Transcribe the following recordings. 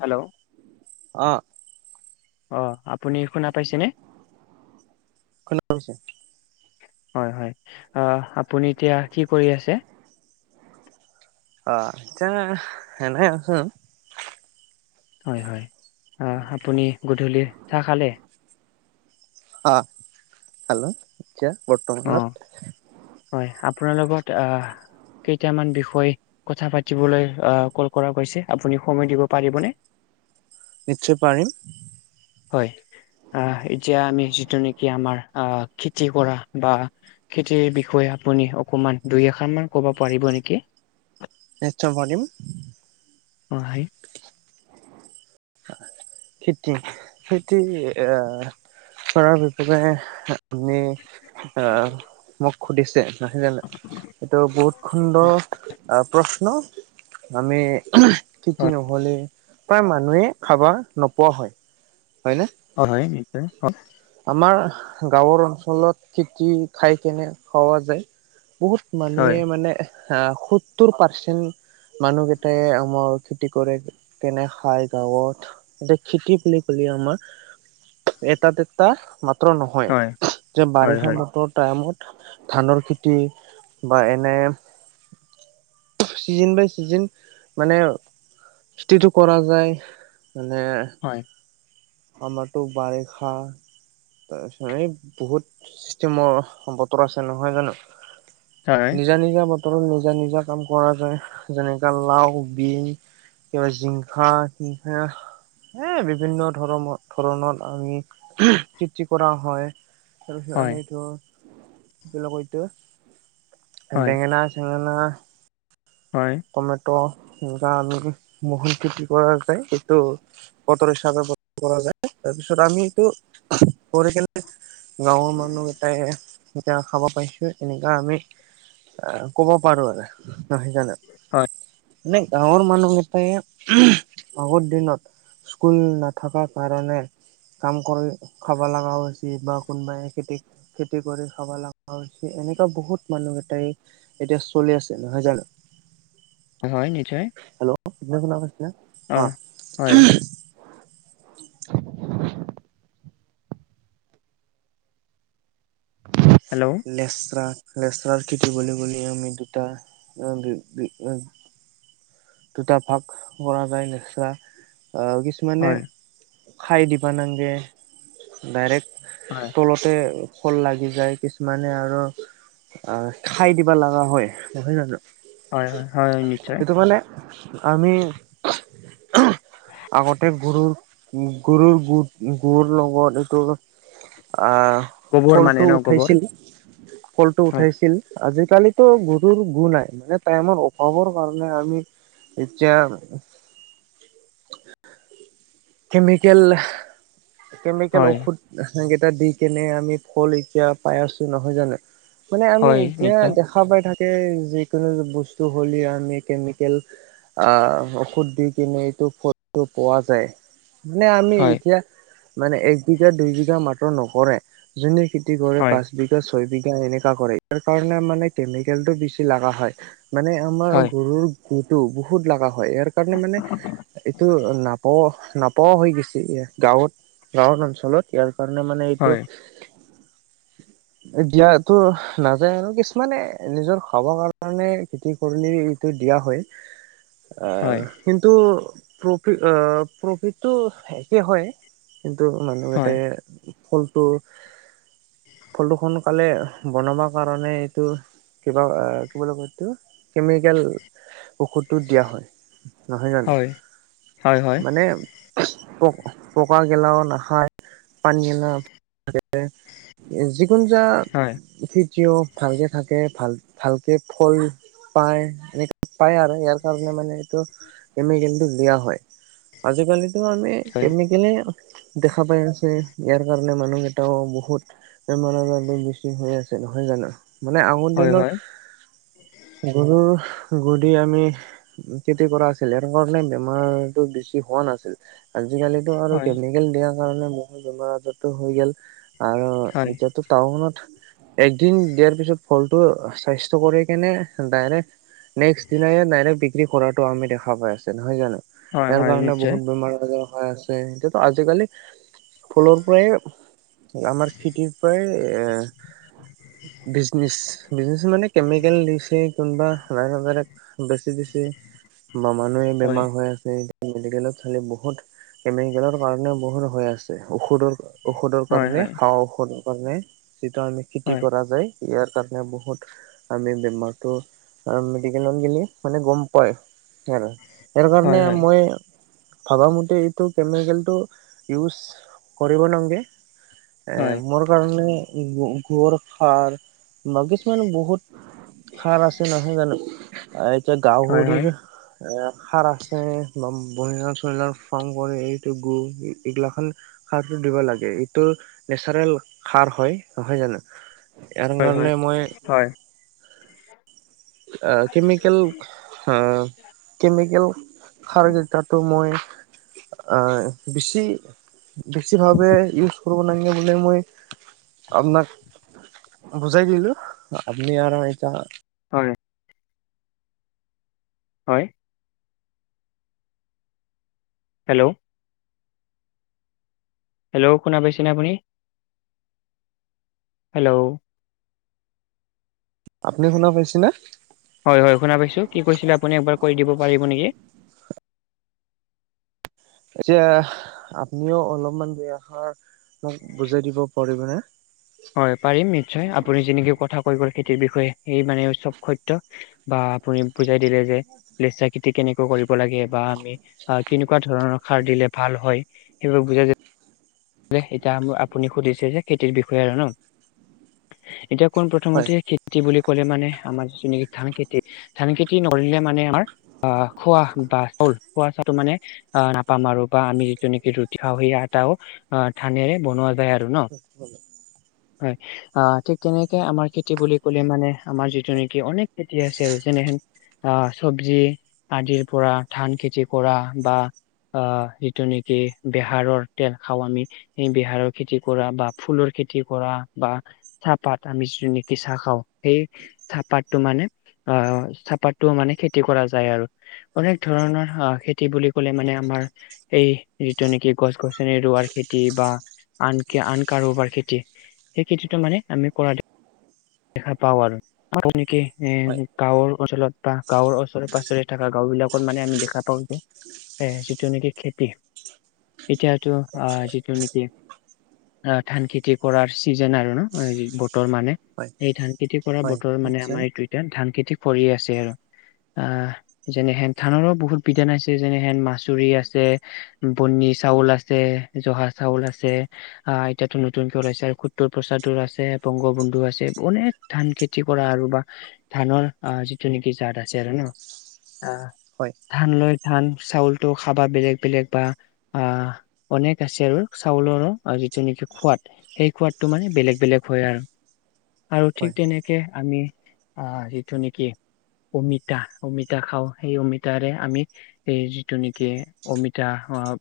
Hello. অ অ আপুনি শুনা পাইছেনে। [unintelligible] হয় হয় অ আপুনি এতিয়া কি কৰি আছে। অ তেনে এনে আছো। হয় হয় অ আপুনি গধূলি চাহ খালে। অ খালো তিয়া অ বৰ্তমানত। হয় আপোনাৰ লগত অ কেইটামান বিষয়। কথা পাতিবলৈ অ কল কৰা হৈছে আপুনি সময় দিব পাৰিবনে। নিশ্চয় পাৰিম। হয় আ এতিয়া আমি যিটো নেকি আমাৰ অ খেতি কৰা। বা খেতিৰ বিষয়ে আপুনি অকমান দুই এষাৰ মান ক'ব পাৰিব নেকি। [unintelligible] নিশ্চয় পাৰিম। অ হাই। খেতি খেতি আ। চৰাৰ বিপাগে আপুনি আ মোক সুধিছে। [inaudible] এইটো বহুত সুন্দৰ প্ৰ্ছ ন আমি খেতি হয় নহ'লে প্ৰায় মানুহে। খাব নোপোৱা হয় হয়নে। অ হয় নিশ্চয় হয়। আমাৰ গাঁৱৰ অঞ্চলত খেতি ঠাই খিনি হৰ যে। বহুত হয় মানুহে মানে হা সত্তৰ পাৰ্চেন্ট। মানুহ কেইটাই আমাৰ খেতি কৰে কেনে খায় গাঁৱত। [inaudible] আমাৰ এটাতে টা মাত্ৰ হয় নহয় যে হয় বাৰিষা হয় বতৰ টাইমত। ধানৰ খেতি বা এনে। চিজিন বাই চিজিন মানে স্তিটো কৰা যায় মানে হয়। আমাৰটো বাৰে খা তাৰেছ এইব বহুত চিষ্টেমৰ বতৰ আছে নহয় জানো? হয় নিজা নিজা বতৰত নিজা নিজা কাম কৰা যায়। যেনেকা লাও, বিন কিবা জিংখা, হিংসা এ বিভিন্নত ধৰম ধৰণত আমি কৃতি কৰা হয় তাৰপিছত হয় আমি এইটো বিলাক এটো হয় বেঙেনা চেঙেনা হয়। কমেত গা আমি মহন খেতি কৰা যায় সেটো বতৰ হিচাপে বত কৰা যায় তাৰপিছত আমি এইটো কৰি কেন গাঁৱৰ মানুহ এটাই এতিয়া খাবই পাইছোঁৱে এনেকুৱা আমি ক'ব পাৰোঁ আৰে নহয় জানো? হয়। মানে গাঁৱৰ মানুহকেইটাই আগৰ দিনত স্কুল নাথাকাৰ কাৰণে কাম কৰি খাব লগাও হৈছিল বা কোনোবাই খেতি খেতি কৰি খাব লগা হৈছে এনেকুৱা বহুত মানুহ গেটাই এতিয়া চলি আছে, নহয় জানো? হয় নিশ্চয়। হেল্ল' অ', হয়, [unintelligible] হেল্ল'? লেচৰা লেচৰাৰ খেতি বুলি বুলি আমি দুটা [unintelligible] দুটা ভাগ কৰা যায় লেচৰা কিছুমানে হয়, খাই দিবা নাংগে ডাইৰেক্ট। হয়। তলতে শল লাগি যায় কিছুমানে আৰ অ খাই দিবা লগা হয় নহয় জানো? হয় হয় হয় হয় নিশ্চয়। সেইটো মানে আমি আগতে গৰুৰ গৰুৰ গোট গৰুৰ লগত এইটো আহ গোবৰ মানে ফলটো ন গোবৰ? উঠাইছিল। ফলটো হয়, উঠাইছিল। আজিকালিত গৰুৰ গো নাই মানে টাইমৰ অভাৱৰ কাৰণে আমি এতিয়া কেমিকেল কেমিকেল হয়, ঔষধ ৰাসায়নিক কেইটা দি কেনে আমি ফল এতিয়া পাই আছো নহয় জানো? মানে আমি হয়, এতিয়া নিশ্চয়। দেখা পাই থাকে যিকোনো বস্তু হ'লে আমি কেমিকেল আহ ঔষধ দি কিনে এইটো ফলটো পোৱা যায়। মানে আমি হয়, এতিয়া মানে এক বিঘা দুই বিঘা মাটৰ নকৰে। যোনে খেতি কৰে হয়, পাঁচ বিঘা ছয় বিঘা এনেকা কৰে ইয়াৰ কাৰণে মানে কেমিকেলটো বেছি লগা হয়। মানে আমাৰ হয়। গৰুৰ গোট টো এইটো বহুত লগা হয় ইয়াৰ কাৰণে মানে এইটো নাপাঅ নাপাও হৈ গৈছে গাঁৱত গাঁওৰ অঞ্চলত ইয়াৰ কাৰণে মানে এইটো হয়, [inaudible] দিয়াটো নাযায় আৰু, কিছুমানে নিজৰ খাব কাৰণে খেতি কৰিলে ইটো দিয়া হয়। [inaudible] আহ হয়, কিন্তু, প্ৰফি অ প্ৰফিটটো একে হয়। কিন্তু মানুহ হয়, এটাই ফলটো ফলটো সোনকালে বনাব কাৰণে এইটো কিবা কি বুলি কয় এটো কেমিকেল ঔষধটো দিয়া হয়। নহয় জানো? হয়, হয়, হয়, মানে, প পকা গেলাও নাখায়। পানী গেলা যিকোনো যা হয়, খেতিও ভালকে থাকে, ভাল ভালকে ফল পায়। এনেকে পায় আৰু ইয়াৰ কাৰণে মানে এইটো কেমিকেলটো দিয়া হয়। আজিকালি আমি হয়, কেমিকেলে দেখা পাই আছে, ইয়াৰ কাৰণে মানুহ এটাও বহুত বেমাৰ আজাৰটো বেছি হৈ আছে নহয় জানো? মানে আগৰ হয়, দিনৰ, হয়, গৰুৰ গু দি আমি খেতি কৰা আছিলে, সেটো কাৰণে বেমাৰতটো বেছি হোৱা নাছিল। আজিকালিতো আৰু হয়, কেমিকেল দিয়াৰ কাৰণে বহুত বেমাৰ আজাৰটো হৈ গল। আৰু হয়, এতিয়াতো টাউনত একদিন দিয়াৰ পিছত- ফলটো স্বাস্থ্য কৰি কেনে, ডাইৰেক্ট নেক্সট দিনাই ডাইৰেক্ট- বিক্ৰী কৰা আমি দেখা পাই আছো নহয় জানো? হয়, ইয়াৰ হয়, কাৰণে নিশ্চয়। বহুত বেমাৰ- হৈ আছে এতিয়াটো আজিকালি ফলৰ পৰাই, আমাৰ খেতিৰ পৰাই এ, বিজনেচ, বিজনেচ মানে কেমিকেল দিছে। কোনবা ডাইৰেক্ট ডাইৰেক্ট বেছি দিছে। বা মানুহে হয়, বেমাৰ হৈ আছে। মেডিকেলত চালি বহুত কেমিকেলৰ কাৰণেও বহুত হৈ আছে। ঔষধৰ- ঔষধৰ হয়, কাৰণে, হয়, খোৱা ঔষধৰ কাৰণে, যিটো আমি খেতি হয়, কৰা যায়। ইয়াৰ কাৰণে বহুত আমি বেমাৰতটো মেডিকেলত গেলি মানে গম পাই আৰু। সেইটো কাৰণে হয়, হয়, হয়, মই ভাবামতে এইটো কেমিকেলটো ইউজ কৰিব নালগে। এহ মোৰ কাৰণে গুৱৰৰ সাৰ বা কিছুমান বহুত সাৰ আছে নহয় জানো। যে হয়, হয়, হয়, গাহৰিৰ এ সাৰ আছে বা বন লাৰ ফাৰ্ম কৰে এই গ এইগিলাখান [unintelligible] সাৰটো দিব লাগে। এইটো নেচাৰেল সাৰ হয় নহয় জানো। ইয়াৰ হয়, হয়, কাৰনে মই আহ কেমিকেল অ কেমিকেল সাৰ কেইটাতো মই আহ বেছি, বেছিভাৱে ইউজ কৰিব লাগে বোলে মই আপোনাক বুজাই দিলো, আপনি আৰু এতিয়া হয়। হয়। হেল্ল' হেল্ল শুনা পাইছেনে আপুনি? হেল্ল' আপুনি শুনা পাইছে নে? হয় হয়, শুনা পাইছোঁ। কি কৈছিলে আপুনি? এবাৰ কৈ দিব পাৰিব নেকি? এতিয়া আপুনিও অলপমান, দুই-আষাৰ মোক বুজাই দিব পাৰিবনে? হয়, পাৰিম নিশ্চয়। আপুনি যেনেকে কথা কৈ গল খেতিৰ বিষয়ে, সেই মানে চব সত্য। বা আপুনি বুজাই দিলে যে লেচা-খেতি কেনেকৈ কৰিব লাগে, বা আমি কেনেকুৱা ধৰণৰ সাৰ দিলে ভাল হয়। সেইবোৰ বুজা যায়। [unintelligible] এতিয়া আপুনি সুধিছে যে খেতিৰ বিষয়ে আৰু ন? এতিয়া পোন প্ৰথমতে খেতি বুলি ক'লে মানে আমাৰ যিটো নেকি, ধান খেতি। ধান খেতি নকৰিলে মানে, আমাৰ আহ খোৱা বা চাউল খোৱা চাউলটো মানে আহ নাপাম আৰু, বা আমি যিটো নেকি ৰুটি খাওঁ, সেই আটাও অঁ, ধানেৰে বনোৱা যায় আৰু ন? হয় হয়। আহ, ঠিক তেনেকে আমাৰ খেতি বুলি কলে মানে আমাৰ যিটো নেকি, অনেক খেতি আছে আৰু, যেনেহেন আহ, চব্জি আদিৰ পৰা ধান খেতি কৰা। বা অ', যিটো নেকি বেহাৰৰ তেল খাওঁ আমি। এই, বিহাৰৰ খেতি কৰা বা ফুলৰ খেতি কৰা বা চাহপাত আমি যি নেকি চাহ খাওঁ। সেই চাহপাতটো মানে, অ', চাহপাতটোও মানে খেতি কৰা যায় আৰু। অনেক ধৰণৰ আহ, খেতি বুলি কলে মানে আমাৰ এই যিটো নেকি গছ-গছনি ৰোৱাৰ খেতি বা আন আন কাৰোবাৰ খেতি, সেই খেতিটো মানে আমি কৰা যা দেখা পাওঁ আৰু। [inaudible] এ হয় গাঁৱৰ অঞ্চলত বা গাঁৱৰ ওচৰে-পাছৰে থকা গাওঁ বিলাকত মানে আমি দেখা এ, যিটো নেকি খেতি এতিয়াতো অ' যিটো নেকি অ ধান-খেতি কৰাৰ চিজন আৰু ন? বতৰ মানে। হয় এই ধান খেতি কৰা হয় বতৰ মানে নিশ্চয় আমাৰ এইটো এতিয়া ধান খেতি কৰিয়ে আছে আৰু। আহ, যেনেহেন ধানৰো বহুত [unintelligible] যেনেহেন-মাচুৰি আছে, বনি চাউল আছে, জহা চাউল আছে, আহ এতিয়াতো নতুনকে ওলাইছে আৰু সুত্ৰৰ প্ৰসাদৰ আছে, বংগ বন্ধু আছে, অনেক ধান-খেতি কৰা আৰু বা ধানৰ আহ যিটো নেকি জাত আছে আৰু ন? আহ হয় ধান লৈ ধান চাউলটো খাবা, বেলেগ বেলেগ বা আহ। অনেক আছে আৰু, চাউলৰো আৰু যিটো নেকি সোৱাদ সেই সোৱাদটো মানে বেলেগ বেলেগ হয় আৰু, আৰু হয় ঠিক তেনে কে আমি অ' যিটো নেকি অমিতা-অমিতা খাওঁ, সেই অমিতাৰে আমি এই যিটো নেকি, অমিতা আহ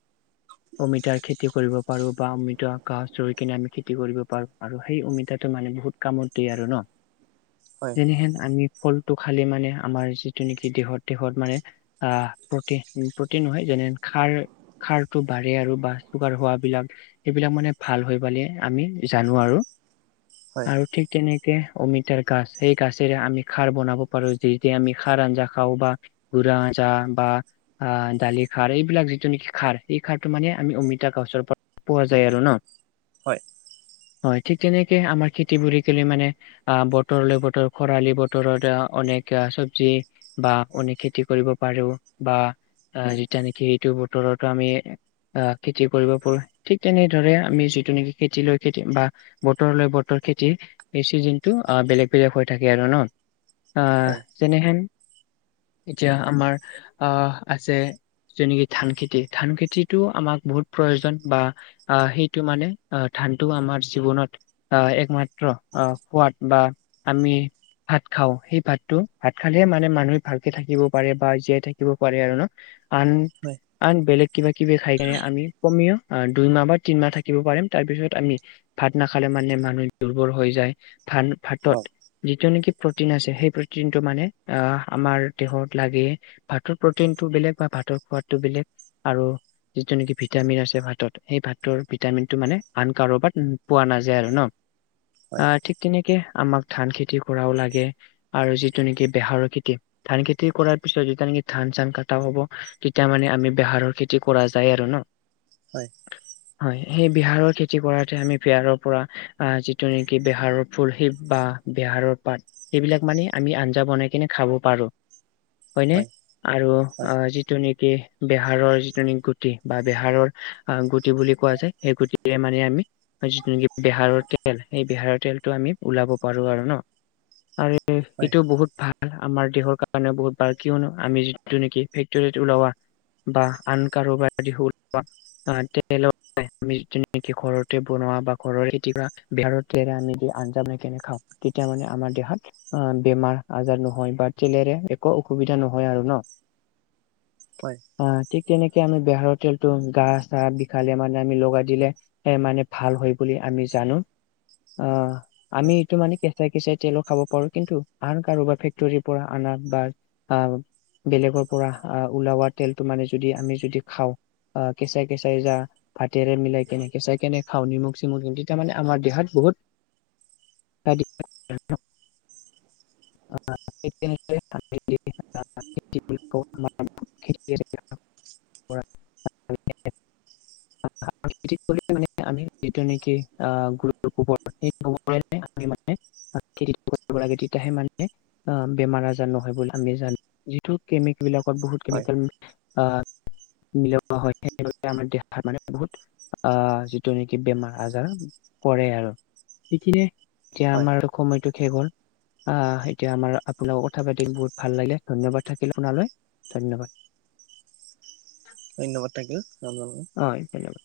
অমিতাৰ খেতি কৰিব পাৰোঁ বা অমিতা গাছ ৰুই কিনে আমি খেতি কৰিব পাৰোঁ আৰু। সেই অমিতাটো মানে বহুত কামত দিয়ে আৰু ন? হয় যেনেহেন আমি ফলটো খালে মানে আমাৰ যিটো নেকি, দেহত দেহত মানে আহ, প্ৰতি প্ৰতিন নহয় যেনে, খাৰ-খাৰটো বাঢ়ে আৰু বা, চোগাৰ হোৱা বিলাক সেইবিলাক মানে ভাল হৈ পালে আমি জানো আৰু। [inaudible] হয় আৰু ঠিক তেনেকে অমিতাৰ গাছ সেই গাছেৰে আমি খাৰ বনাব পাৰো, যি যি আমি খাৰ আঞ্জা খাওঁ বা [unintelligible] আঞ্জা বা, আহ দালি-খাৰ এইবিলাক যিটো নেকি খাৰ এই সাৰটো মানে আমি অমিতা গাছৰ পৰা পোৱা যায় আৰু ন? হয় হয় ঠিক তেনেকে আমাৰ খেতিবৰি কলে মানে আহ বতৰলৈ বতৰ খৰালি বতৰত অনেক চব্জি বা অনেক খেতি কৰিব পাৰো বা যেতিয়া নেকি এইটো বতৰতো আমি আহ খেতি কৰিব পাৰো, ঠিক তেনেদৰে আমি যিটো নেকি খেতি লৈ খেতি বা বতৰলৈ বতৰ খেতি এই চিজনটো অ বেলেগ বেলেগ হৈ থাকে আৰু ন? আহ হয় যেনেহেন এতিয়া আমাৰ আহ আছে যেনেকি ধান খেতি, ধান খেতি যিটো আমাক বহুত প্ৰয়োজন বা আহ সেইটো মানে আহ ধানটো আমাৰ জীৱনত অ একমাত্ৰ সোৱাদ বা আমি ভাত খাওঁ, সেই ভাতটো ভাত খালেহে মানে মানুহে ভালকে থাকিব পাৰে বা জীয়াই থাকিব পাৰে আৰু ন। আন হয় আন বেলেগ কিবা কিবি খাই কেনে আমি কমেও আ দুইমাহ বা তিনমাহ থাকিব পাৰিম, তাৰপিছত আমি ভাত নাখালে মানে মানুহে দুৰ্বল হৈ যায়, ধান অ ভাতত যিটো নেকি প্ৰটিন আছে সেই প্ৰটিনটো মানে আহ আমাৰ দেহত লাগে। ভাতৰ প্ৰটিনটো বেলেগ বা ভাতৰ সোৱাদটো বেলেগ আৰু যিটো নেকি ভিটামিন আছে ভাতত সেই ভাতৰ ভিটামিনটো মানে আন কাৰোবাত পোৱা নাযায় আৰু ন? হয় আহ ঠিক তেনেকে আমাক ধান খেতি কৰাও লাগে আৰু যিটো নেকি বেহাৰৰ খেতি ধান খেতি কৰাৰ পিছত যেতিয়া নেকি ধান চান কটা হ'ব তেতিয়া মানে আমি বেহাৰত খেতি কৰা যায় আৰু ন? হয়। [inaudible] হয় সেই বিহাৰৰ খেতি কৰাতে আমি বিহাৰৰ পৰা যিটো নেকি বিহাৰৰ ফুল শিৱ বা বেহাৰৰ পাত সেইবিলাক মানে আমি আঞ্জা বনাই কিনে খাব পাৰো। হয় নে? আৰু হয় অ যিটো নেকি বেহাৰৰ গুটি বা বেহাৰৰ গুটি বুলি কোৱা যায় সেই গুটিৰে মানে আমি যিটো নেকি বেহাৰৰ তেল সেই বেহাৰৰ তেলটো আমি ওলাব পাৰো আৰু ন? আৰু হয় এইটো বহুত ভাল আমাৰ দেহৰ কাৰণেও বহুত ভাল কিয়নো আমি যি যটো নেকি ফেক্টৰীত উলোৱা বা আন কাৰোবাৰ দি উলোৱা অ তেলৰ আমি যিটো নেকি ঘৰতে বনোৱা বা ঘৰৰে খেতি কৰা বিহাৰৰ তেল আমি আঞ্জা বনাই কেনে খাওঁ তেতিয়া মানে আমাৰ দেহত বেমাৰ আজাৰ নহয় বা তেলেৰে একো অসুবিধা নহয় আৰু ন? হয় অ ঠিক তেনেকে আমি বেহাৰৰ তেলটো গা চা বিষালে মানে আমি লগাই দিলে এ মানে ভাল হয় বুলি আমি জানো আহ আমি হয় এইটো মানে কেঁচাই কেঁচাই তেলো খাব পাৰো, কিন্তু আন কাৰোবাৰ ফেক্টৰীৰ পৰা আনা বা আহ বেলেগৰ পৰা আহ উলোৱা তেলটো মানে যদি আমি যদি খাওঁ অ কেচাই কেচাই যা ভাতেৰে মিলাই কেনে কেঁচাই কেনে খাওঁ নিমখ চিমখ সিমখ দি তেতিয়া মানে আমাৰ দেহত বহুত [unintelligible] [unintelligible] [unintelligible] খতি কৰিলে মানে আমি যিটো নেকি আহ গুৰু গোবৰ সেই গোবৰে আমি মানে খেতি কৰিব লাগে তেতিয়াহে মানে অ বেমাৰ আজাৰ নহয় বুলি আমি জানো, যিটো কেমিক বিলাকত বহুত হয় কেমিকেল আহ মিলোৱা হয় [unintelligible] আমাৰ দেহাত মানে বহুত আহ যিটো নেকি বেমাৰ আজাৰ কৰে আৰু। সেইখিনিয়ে, এতিয়া হয় আমাৰ সময়টো শেষ হ'ল। আহ এতিয়া আমাৰ আপোনাৰ লগত কথা পাতিম বহুত ভাল লাগিলে ধন্যবাদ থাকিল আপোনালৈ, ধন্যবাদ। ধন্যবাদ থাকিল আপোনালৈ। হয় ধন্যবাদ।